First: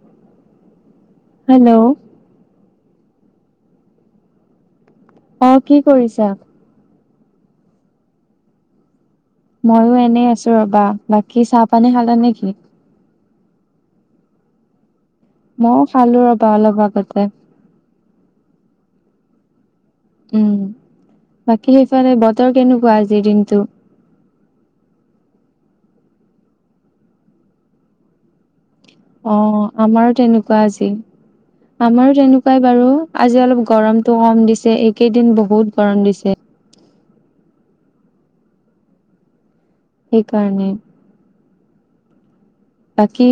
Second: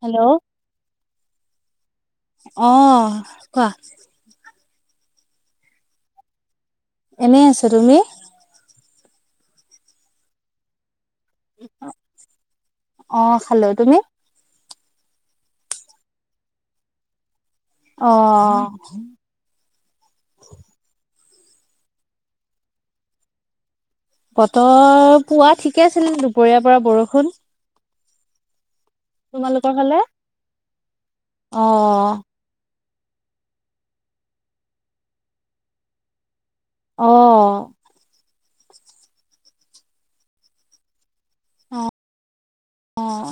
Hello hello অ কোৱা অ কি কৰিছা এনেই আছো তুমি ময়ো এনেই আছো ৰবা বাকী চাহ পানী খালে নেকি? অ খালো তুমি। মইও খালো ৰবা অলপ আগতে। অ উম বাকী সেইফালে বতৰ কেনেকুৱা আজিৰ দিনটো? বতৰ পুৱা ঠিকে আছিল দুপৰীয়াৰ পৰা বৰষুণ। অ তোমালোকৰ ফালে আমাৰো তেনেকোৱা আজি অ আমাৰো তেনে কোৱাই বাৰু আজি অলপ গৰমতো কম দিছে এইকেইদিন বহুত গৰম দিছে অ সেইকাৰণে অ অ বাকী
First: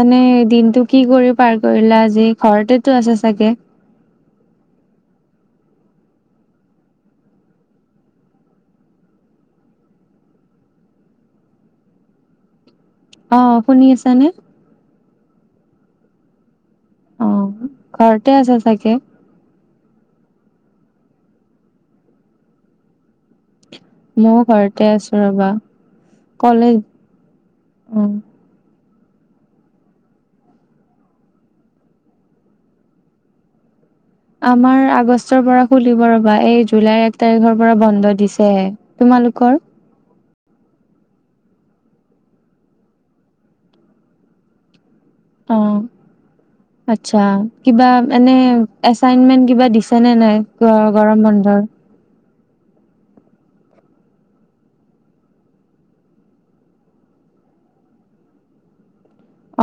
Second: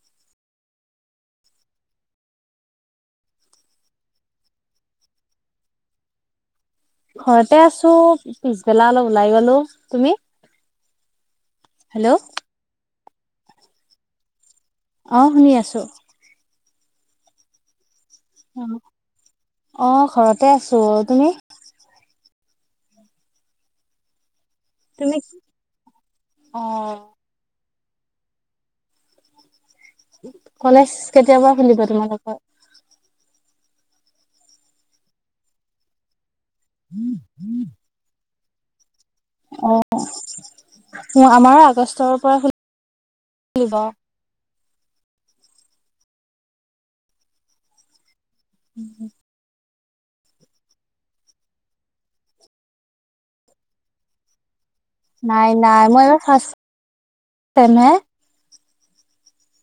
এনে দিনতটো কি কৰি পাৰ কৰিলা, আজি ঘৰতেতো আছা চাগে? ঘৰতে আছো পিছবেলা অলপ ওলাই গলো। তুমি? হেল্ল' অ শুনি আছানে? অ শুনি আছো। অ ঘৰতে আছে চাগে? অ ঘৰতে আছোঁ। তুমি? ময়ো ঘৰতে তুমি আছো ৰবা অ কলেত অ কলেজ কেতিয়া পা খোলিব তোমালোকৰ। আমাৰ আগষ্টৰ পৰা খুলিব ৰবা এই জুলাইৰ এক তাৰিখৰ পৰা বন্ধ দিছ- যে তোমালোকৰ। অ আমাৰ আগষ্টৰ পৰা খুলিব। অ আচ্ছা কিবা এনে এছাইনমেণ্ট কিবা দিছে নে নাই গ গৰম বন্ধৰ। নাই নাই মই এইবাৰ ফাৰ্ষ্ট ছেম হে।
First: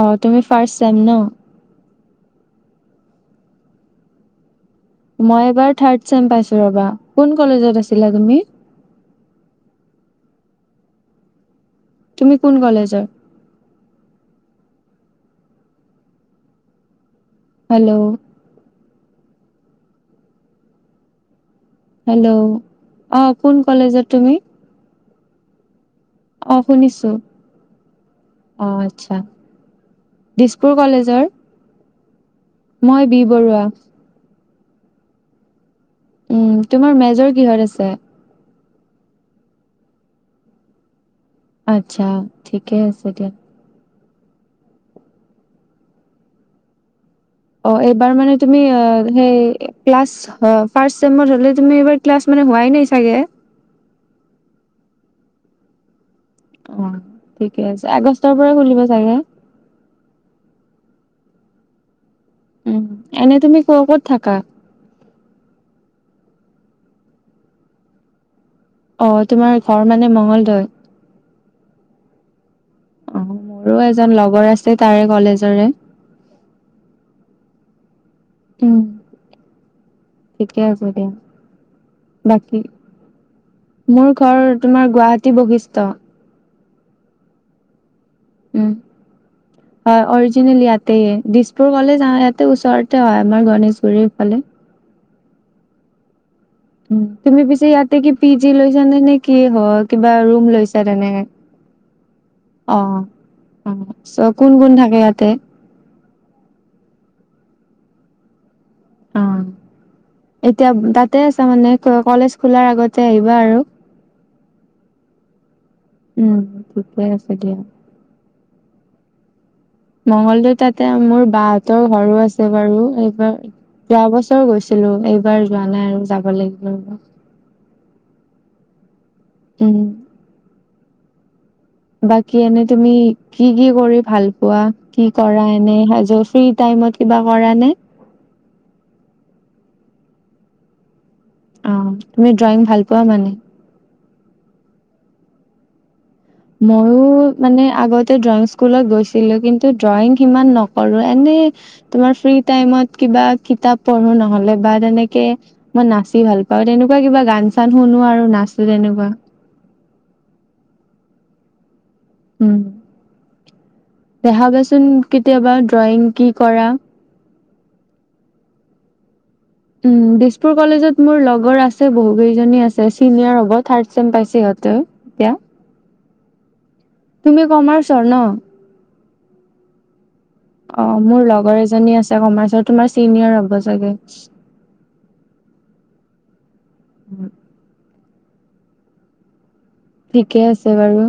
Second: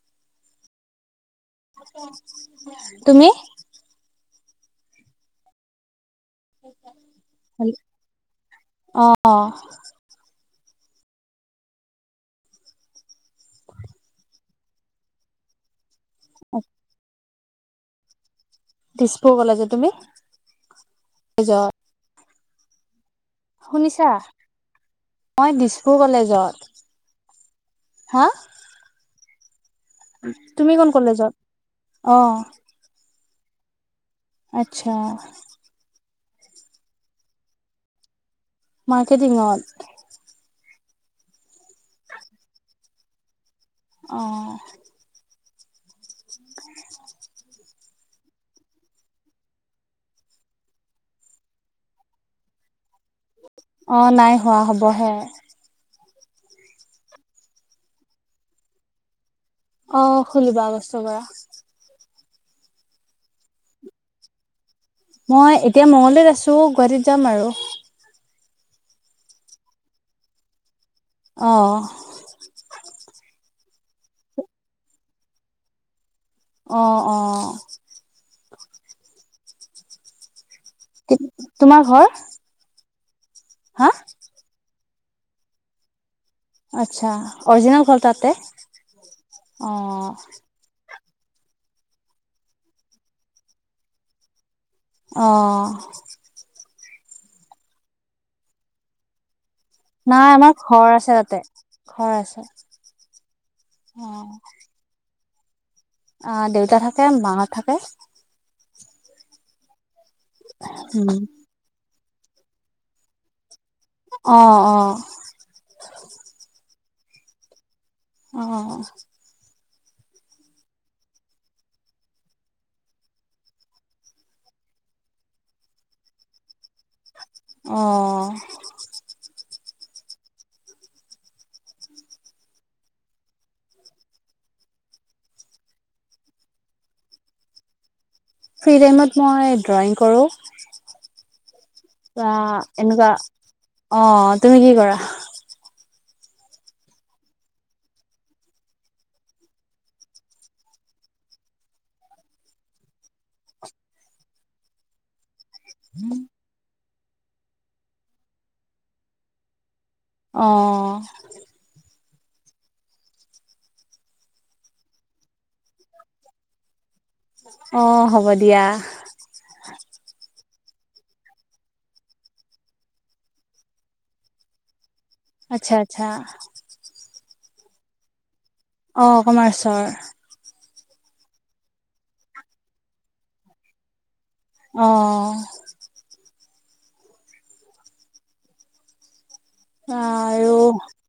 অ তুমি ফাৰ্ষ্ট ছেম ন। তুমি মই এবাৰ থাৰ্ড ছেম পাইছো ৰবা। কোন কলেজত আছিলা তুমি? অ। তুমি কোন কলেজৰ? অক হেল্ল' দিছপুৰ কলেজত। তুমি? [unintelligible] হেল্ল' অ কোন কলেজত শুনিছা, তুমি? মই দিছপুৰ কলেজ। অ শুনিছো, আহ আচ্ছা। তুমি দিছপুৰ কোন কলেজৰ। কলেজত অ। মই বি বৰুৱা। আত্চ্ছা। উম তোমাৰ মেজৰ কিহত আছে। মাৰ্কেটিঙত। আচ্ছা ঠিকে আছে দিয়া। অ। [inaudible] অ এইবাৰ মানে তুমি সেই ক্লাছ হয় ফাৰ্ষ্ট ছেমত হ'লে তুমি এইবাৰ ক্লাছ মানে হোৱাই নাই চাগে। অ নাই হোৱা হ'বহে। অ ঠিকে আছে আগষ্টৰ পৰাই খুলিব চাগে। অ খুলিব আগষ্টৰ পৰা। উ এনে তুমি ক' ক'ত থাকা। মই এতিয়া মঙ্গলদৈত আছোঁ গুৱাহাটীত যাম আৰু। অ তোমাৰ ঘৰ মানে মঙ্গলদৈত। অও। মোৰো এজন লগৰ আছিলে তাৰে কলেজৰে। অঁ অঁ। উম ঠিকে আছে দিয়া তোমাৰ ঘৰ বাক- হা মোৰ ঘৰ তোমাৰ গুৱাহাটী বৈশিষ্ট। আচ্ছা অৰজিনেল ঘৰ তাতে। উম অ হয় অৰজিনেলি ইয়াত। তে দিছপুৰ কলেজ যাও ইয়াতে ওচৰতে হয় আমাৰ গণেশগুৰিৰ ফালে। অ, তুমি পিছে ইয়াতে কি পি জি লৈছা নে, নে কি হয়। কিবা নাই ৰুম আমাৰ লৈছা ঘৰ আছে তেনেকা তাতে ঘৰ আছে অঁ। অঁ অ চ' কোন কোন থাকে ইয়াতে। আহ দেউতা থাকে মা হত থাকে। অ'। এতিয়া ব উম তাতে আছা মানে কলেজ খোলাৰ আগতে আহিবা আৰু অঁ অঁ। উম ঠিকেই আছে দিয়া। অঁ। মঙ্গলদৈৰ তাতে মোৰ বাহঁতৰ ঘৰো আছে বাৰু এইবাৰ, যোৱা বছৰ গৈছিলো এইবাৰ যোৱা নাই আৰু যাব লাগিব। অঁ। উম। বাকী এনেই তুমি কি কি কৰি ভাল পোৱা কি কৰা এনেই ফ্ৰী টাইমত। কিবা কৰা নে? ফ্ৰী টাইমত মই ড্ৰয়িং কৰোঁ। অ', তুমি বা ড্ৰয়িং ভাল পোৱা এনেকুৱা মানে? অঁ তুমি কি কৰা? মইয়ো মানে আগতে ড্ৰয়িং স্কুলত গৈছিলো কিন্তু ড্ৰয়িং সিমান নকৰো এনেই, তোমাৰ ফ্ৰী টাইমত কিবা কিতাপ পঢ়ো নহলে বা তেনেকে। মই নাচি ভাল পাও তেনেকুৱা কিবা গান চান শুনো আৰু নাচো তেনেকুৱা। অঁ। উম দেখাবাচোন কেতিয়াবা ড্ৰয়িং কি কৰা। অ হ'ব দিয়া। উম দিছপুৰ কলেজত মোৰ লগৰ আছে বহু কেইজনী আছে চিনিয়ৰ হ'ব থাৰ্ড চেম পাইছে সিহঁতে। এতিয়া, আচ্ছা আচ্ছা, তুমি কমাৰ্চৰ ন। অঁ কমাৰ্চৰ। অঁ মোৰ লগৰ এজনী আছে কমাৰ্চৰ তোমাৰ চিনিয়ৰ হ'ব চাগে। অঁ অঁ। ঠিকে আৰু আছে বাৰু,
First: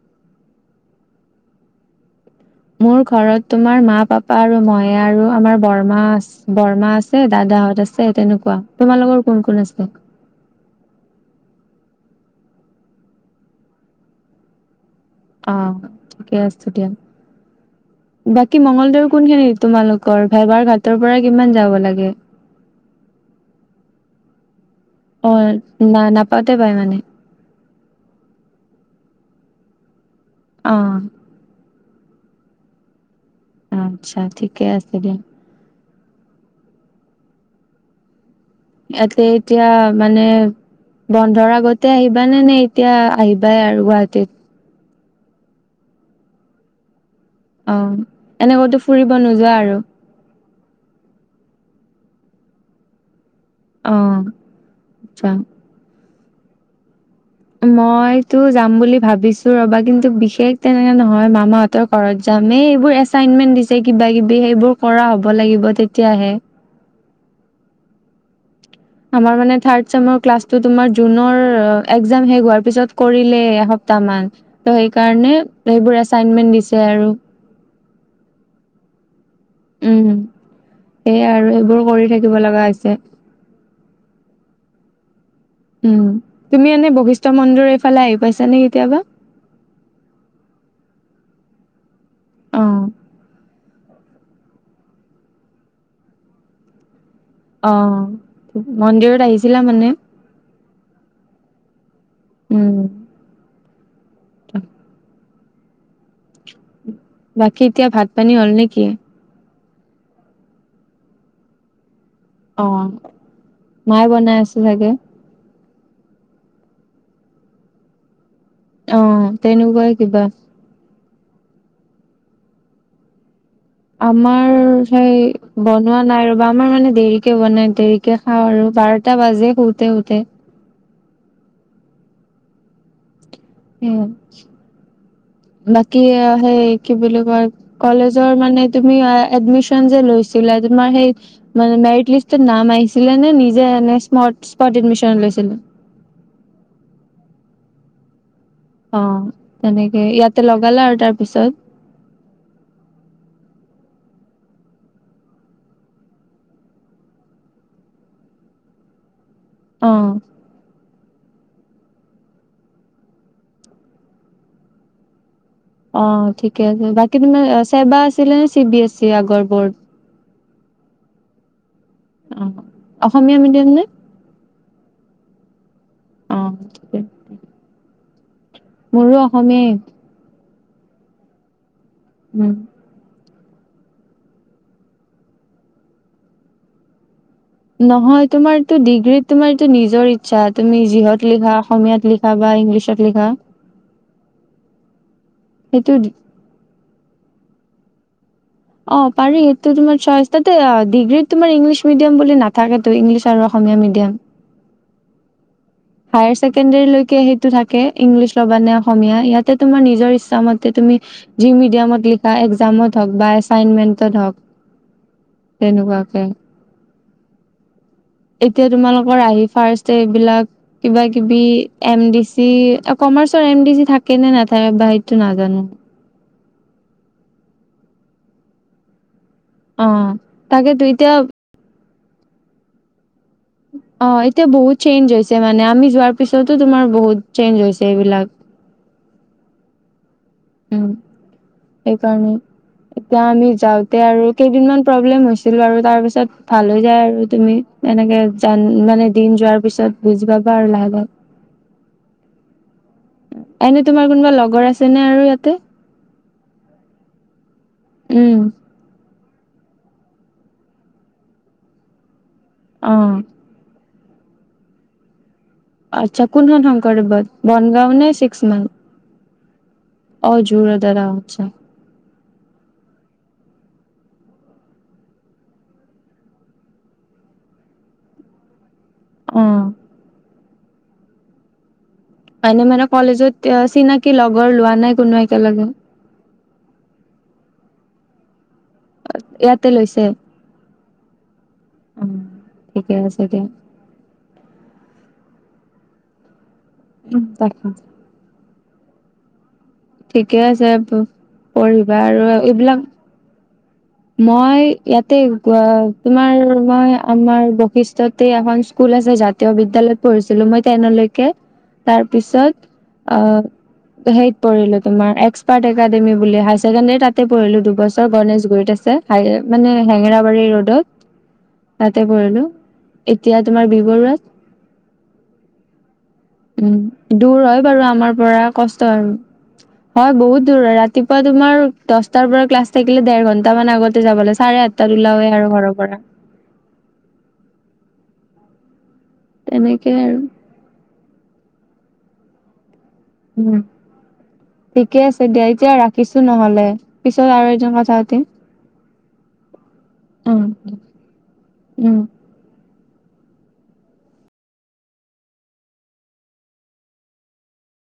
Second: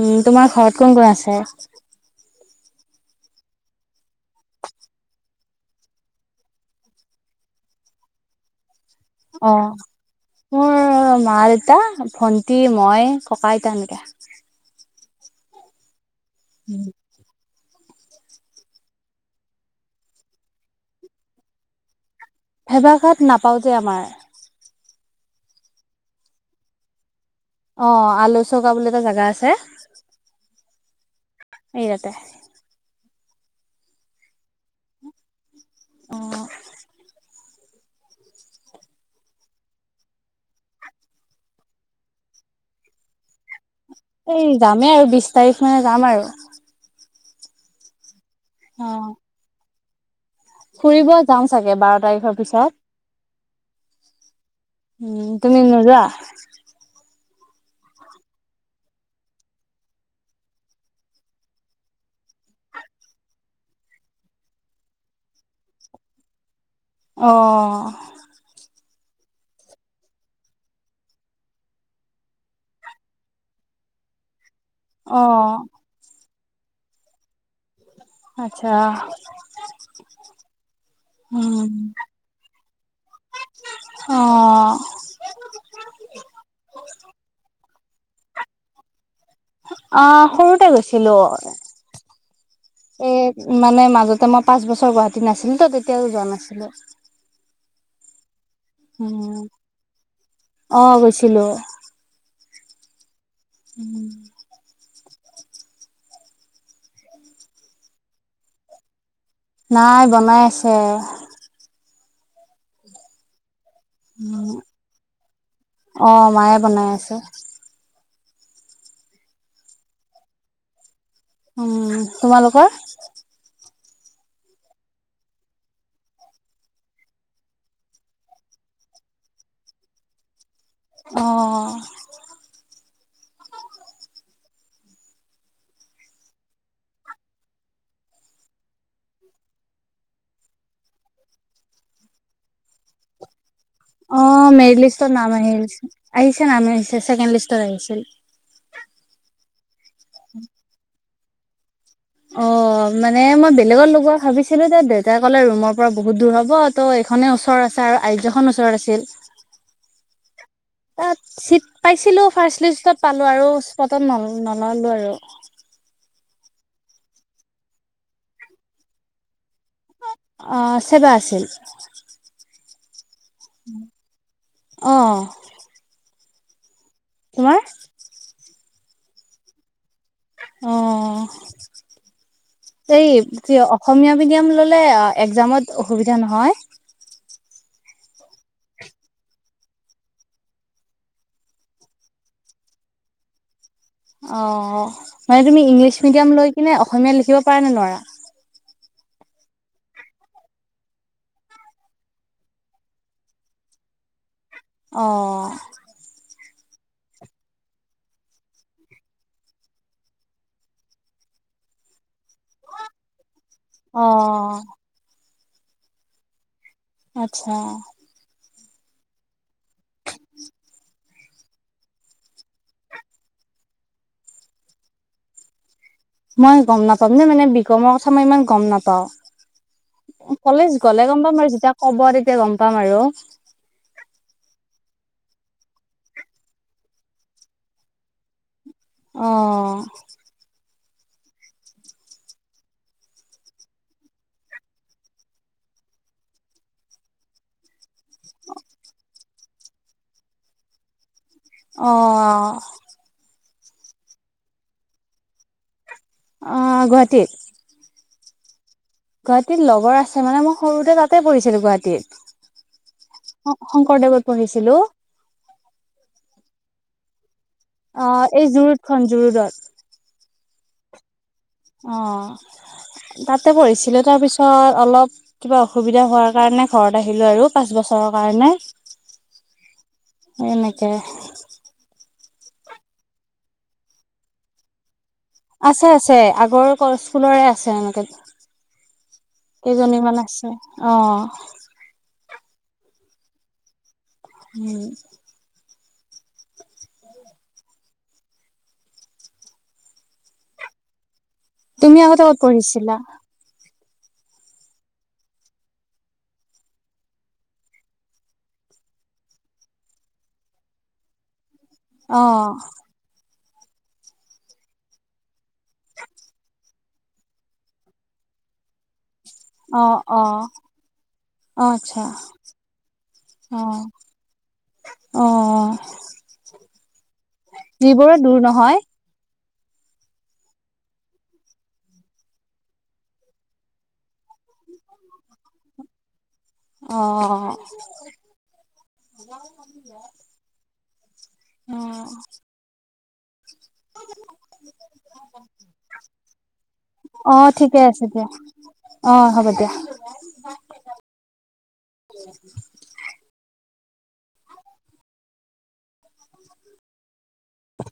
উম তোমাৰ ঘৰত কোন কোন আছে। মোৰ ঘৰত তোমাৰ মা পাপা আৰু ময়ে আৰু আমাৰ বৰমা আছে। বৰ্মা আছে দাদাহত আছে তেনেকুৱা তোমালোকৰ, কোন কোন অঁ আছে মোৰ মা দেতা ভণ্টি মই ককা আইতা এনেকা। অঁ ঠিকে আছে দিয়া। বাকী মঙ্গগলদৈৰ কোন খিনিত তোমালোকৰ ভেবাৰ ঘাটৰ পৰা কিমান যাব লাগে। ভেবাঘাত নাপাওঁতে আমাৰ। অ না নাপাওঁতে পায় মানে। অঁ আলৌ চৌকা বুলি এটা জাগা আছে। অঁ। এই ৰাতে। আচ্ছা ঠিকে আছে দিয়া। অঁহ। এয়াতে এতিয়া মানে বন্ধৰ আগতে আহিবা নে নে এতিয়া আহিবাই আৰু গুৱাহাটীত এই যামেই আৰু বিশ তাৰিখ মানে যাম আৰু অ এনেইকতো অ', ফুৰিব নোযোৱা আৰু ফুৰিব যাম চাগে বাৰ তাৰিখৰ পিছত। অ উম আচ্ছা তুমি নোযোৱা? মইতো যাম বুলি ভাবিছো ৰবা কিন্তু বিশেষ তেনেকে নহয় মামা ত ঘৰত যামে, এইবোৰ এচাইনমেন্ট দিছে কিবা - কিবি সেইবোৰ কৰা হ'ব লাগিব তেতিয়াহে। অ। আমাৰ মানে থাৰ্ড ছেমৰ ক্লাছটো তোমাৰ জুনৰ একজাম শেষ হোৱাৰ পিছত কৰিলে এসপ তামান, ত সেইকাৰণে অ', সেইবোৰ এচাইনমেন্ট দিছে আৰু। আচ্ছা। উম সেইয়াই আৰু উম, এইবোৰ কৰি থাকিব লগা হৈছে। অ। উম, তুমি এনে বশিষ্ঠ মন্দিৰ এইফালে আহি পাইছা নে কেতিয়াবা? অ সৰুতে গৈছিলো। অ এ মানে মাজতে মই পাঁচ বছৰ গুৱাহাটীত নাছিলো তো তেতিয়াও যোৱা নাছিলোঁ। অ, মন্দিৰত উম, আহিছিলা মানে? অ', গৈছিলো। উম। [inaudible] বাকী এতিয়া ভাত পানী হ'ল নেকি? নাই বনাই আছে। অ, মায়ে বনাই উম, আছে চাগে? অ মায়ে বনাই আছে। অ তেনেকুৱাই কিবা। উম তোমালোকৰ? আমাৰ সেই বনোৱা নাই ৰবা! আমাৰ মানে দেৰিকে বনাই দেৰিক কে খাওঁ আৰু বাৰটা বাজে শুতে শুতে। অ। উম, বাকী সেই কি বুলি কয়? কলেজৰ মানে তুমি এডমিশ্যন যে লৈছিলা, তোমাৰ সেই মানে মেৰিট লিষ্টত নাম আহিছিলে নে নিজে এনে অ স্মট স্পট মেৰিট লিষ্টত এডমিশন নাম লৈছিলা আহিলচ, আহিছে নাম আহিছে ছেকেণ্ড লিষ্টত আহিছিল। অ তেনেকে ইয়াতে লগালা আৰু তাৰ পিছত। অ মানে মই বেলেগত লগোৱা ভাবিছিলো তে দেউতাই ক'লে ৰুমৰ পৰা বহুত দূৰ হব ত' এইখনে ওচৰ আছে আৰু আৰ জ খন ওচৰ আছিল। অহ। তাত চিট পাইছিলো ফাৰ্ষ্ট লিষ্টত পালো আৰু স্পটত ন নললো আৰু। অ ঠিকে আছে, বাকী তোমাৰ ছেবা আছিলে নে চি বি এছ ই আগৰ বৰ্ড? অ ছেবা আছিল। অ অসমীয়া মিডিয়াম নে? অ। অ ঠিকেই। তোমাৰ? মোৰো অসমে অ। উম। তেই তিয় অসমীয়া মিডিয়াম ললে আ একজামত অসুবিধা নহয়? নহয় তোমাৰটো ডিগ্ৰীত তোমাৰটো নিজৰ ইচ্ছা তুমি যিহত লিখা অসমীয়াত লি পাবা ইংলিছত লিখা। অ, মানে তুমি সেইটো ইংলিছ মিডিয়াম লৈ কিনে অসমীয়া লিখিব পাৰা নে নোৱাৰা? অ পাৰি, এইটো তোমাৰ চইচ তাতে ডিগ্ৰীত তোমাৰ ইংলিছ মিডিয়াম বুলি নাথাকেতো ইংলিছ আৰু অসমীয়া মিডিয়াম। অ। অ। হায়াৰ ছেকেণ্ডৰীলৈকে সেইটো থাকে, ইংলিছ ল'বা নে অসমীয়া ইয়াতে তোমাৰ নিজৰ ইচ্ছামতে তুমি যি মিডিয়ামত লিখা একজামত হওক বা এছ ফাইনমেণ্টত হওক অ' তেনেকুৱাকে। আচ্ছা। এতিয়া তোমালোকৰ আহি ফাৰ্ষ্ট এইবিলাক কিবা- কিবি এম ডি চি কমাৰ্চৰ এম ডি চি থাকে নে নাথাকে বা সেইটো নাজানো। মই গম নাপাম নে মানে বিকমৰ কথা মই ইমান গম নাপাওঁ। অ কলেজ তাকেতো গ'লে এতিয়া গম পাম আৰু যেতিয়া ক'ব তেতিয়া গম পাম আৰু। অ, এতিয়া বহুত চেঞ্জ হৈছে মানে আমি যোৱাৰ পিছতো তোমাৰ বহুত চেঞ্জ হৈছে এইবিলাক। অ', উম, এইকাৰণে। এতিয়া আমি যাওঁতে আৰু কেইদিনমান প্ৰব্লেম হৈছিল বাৰু তাৰ পিছত ভাল হৈ যায় আৰু তুমি। এনেকে জান মানে দিন যোৱাৰ পিছত বুজি পাবা আৰু লাহে-লাহে। অ', এনে তোমাৰ কোনবা লগৰ আছে নে আৰু ইয়াতে? অ, গুৱাহাটীত? উম। গুৱাহাটীত লগৰ আছে মানে মই সৰুতে তাতে পঢ়িছিলো গুৱাহাটীত। অহ', অ, শংকৰদেৱত পঢ়িছিলোঁ। আচ্ছা কোনখন শংকৰদেৱত বনগাঁও নে ছিক্স মাইল? খন জুৰোডত। অ, জুৰোডত অ, আচ্ছা। অ, তাতে পঢ়িছিলে তাৰপিছত অলপ কিবা অসুবিধা হোৱাৰ কাৰণে ঘৰত আহিলোঁ আৰু পাঁচ বছৰৰ কাৰণে। অ', এই এনেকে এনে মানে কলেজত চিনাকি লগৰ লোৱা নাই কোনো এক আছে- আছে আগৰ কৰ স্কুলৰে আছে এনেকে। ইয়াতে কেইজনী মান আছে অ। উম, ঠিকে আছে দিয়া। হম। উম, তাকে। ঠিকে আছে প পঢ়িবা তুমি আগতে আৰু ক'ত এইবিলাক। পঢ়িছিলা মই ইয়াতে গুৱা তোমাৰ মই আমাৰ বৈশিষ্ট্যতে এখন স্কুল আছে যাত তীয় বিদ্যালয়ত পঢ়িছিলোঁ মই তেনলৈকে তাৰ অ পিছত আহ সেইত পঢ়িলোঁ তোমাৰ এক্সপাৰ্ট একাডেমি বুলি হায়াৰ ছেকেণ্ডাৰী তাতে পঢ়িলোঁ দুবছৰ গণেশগুৰিত আছে। ছে মানে অ অ হেঙেৰাবাৰী ৰোডত। অ আচ্ছা তাতে পঢ়িলোঁ এতিয়া অ তোমাৰ বি বৰুৱাত। অ', উম, দূৰ হয় বাৰু যিবোৰো আমাৰ দূৰ পৰা নহয় কষ্ট আৰু। হয় বহুত দূৰ হয় ৰাতিপুৱা তোমাৰ দছটাৰ পৰা ক্লাছ থাকিলে দেৰ ঘণ ণ্টা মান আগতে যাব লাগে চাৰে আঠটাত উলাওৱে আৰু ঘৰৰ পৰা। তেনেকে আৰু অ'! অ'! উম! ঠিকে আছে, দিয়া। এতিয়া, ৰাখিছোঁ নহ'লে, পিছত অ আৰু এদিন ঠিকে কথা আছে দিয়া পাতিম। অ, হ'ব দিয়া। উম- উম